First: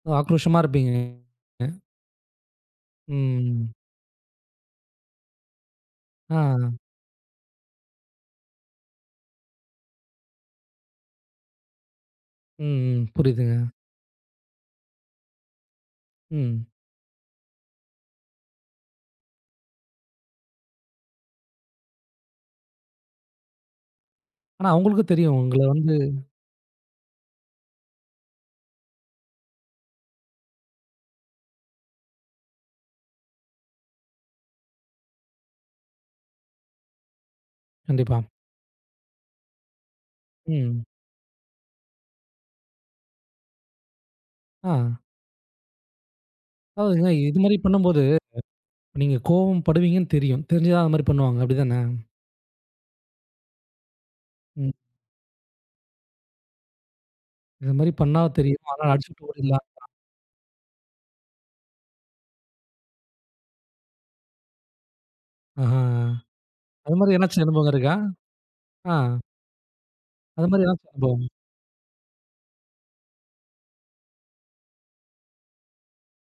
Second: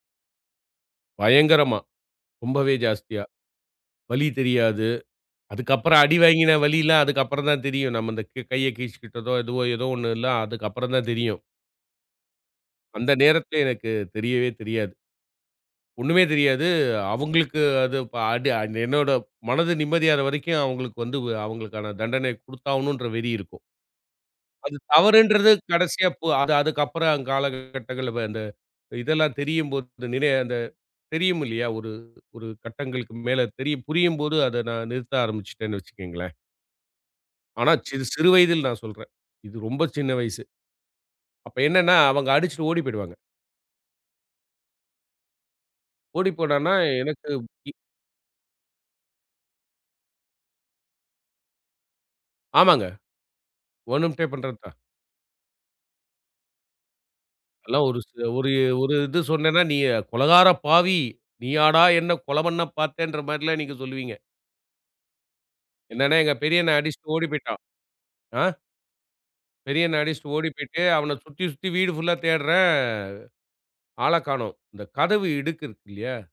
ஆக்ரோஷமா இருப்பீங்க? அ பயங்கரமா, ரொம்பவே ஜாஸ்தியா. ம். வலி தெரியாது. அதுக்கு அப்புறம் அடிவாங்கின அ. வலிலாம் அதுக்கு அப்புறம் தான் தெரியும். நம்ம இந்த க்க கைய கிழிச்சிகிட்டதோ, எதுவோ ஏதோ 1ல்லாம் அதுக்கு அப்புறம் தான் தெரியும். ம், ம். அந்த நேரத்திலே புரியுதுங்க. எனக்கு தெரியவே தெரியாது. ஒண்ணுமே ம். தெரியாது. அவுங்களுக்கு அது ப அடி என்னோட மனது நிம்மதியாற வரைக்கும் அவுங்களுக்கு வந்து அவுங்களுக்கான தண்டனைய குடுத்தாவாணுன்ற வெறி இருக்கும். ஆனா அது அவுங்களுக்கும் தெரியும். தவறுன்றது உங்கள வந்து கடைசியா போ அது அதுக்கப்புறம் அங் காலங்கள், கட்டங்கள் வ அந்த இதெல்லாம் தெரியும் போது, அந் நினை அந்த தெரியுமில்லையா, ஒரு ஒரு கட்டங்களுக்கு மேல, தெரியு புரியும்போது அதை நான் நிறுத்த ஆரம்பிச்சுட்டேன்னு வச்சுக்கங்களேன். ஆனா சி கண்டிப்பா. சிறு வயதில் நான் சொல்றேன். இது ரொம்ப சின்ன வயசு. ம். அப்ப என்னென்னா அவங்க அடிச்சிட்டு ஓடி போய்டுவாங்க. ஆ. ஓடிப்போனான்னா அதாவதுங்க, எனக்கு இது மாரி பி பண்ணும்போது, அ நீங்க கோவம் படுவீங்கண்னு தெரியும். தெரிஞ்சு தான் அது மாரி பண்ணுவாங்க, அப்டி தானே? ஆமாங்க. வேணும்ட்டேப் ம். பண்றதுதான். இந்த அதெல்லாம் மாரி ஒரு சு பண்ணா ஒரு தெரியும். ஆனா ஒரு இது அடிச்சிட்டு சொன்னேன்னா, நீ ஓடிடலான்றா கொலைகார பாவி! நீயாடா என்ன கொலை பண்ண பாத்தேன்ற மாரில்லாம் நீங்க சொல்லுவீங்க. ஆஹா! என்னானா, எங்க பெரிய அண்ணன் அது மாரி அடிச்சிட்டு ஓடிப் எதனாச்சும் பேய்ட்டான். அனுபவம் இருக்கா? ஆ ஆ. பெரியண்ணன் அடிச்சிட்டு அத ஓடிப் மாரி பேய்ட்டு, எதாச்சும் அவன அனுபவம் சுத்தி, சுத்தி வீடு புல்லா தேடுறேன் ஆளக் காணோம். இந்த கதவு இடுக்கு இருக்கு இல்லியா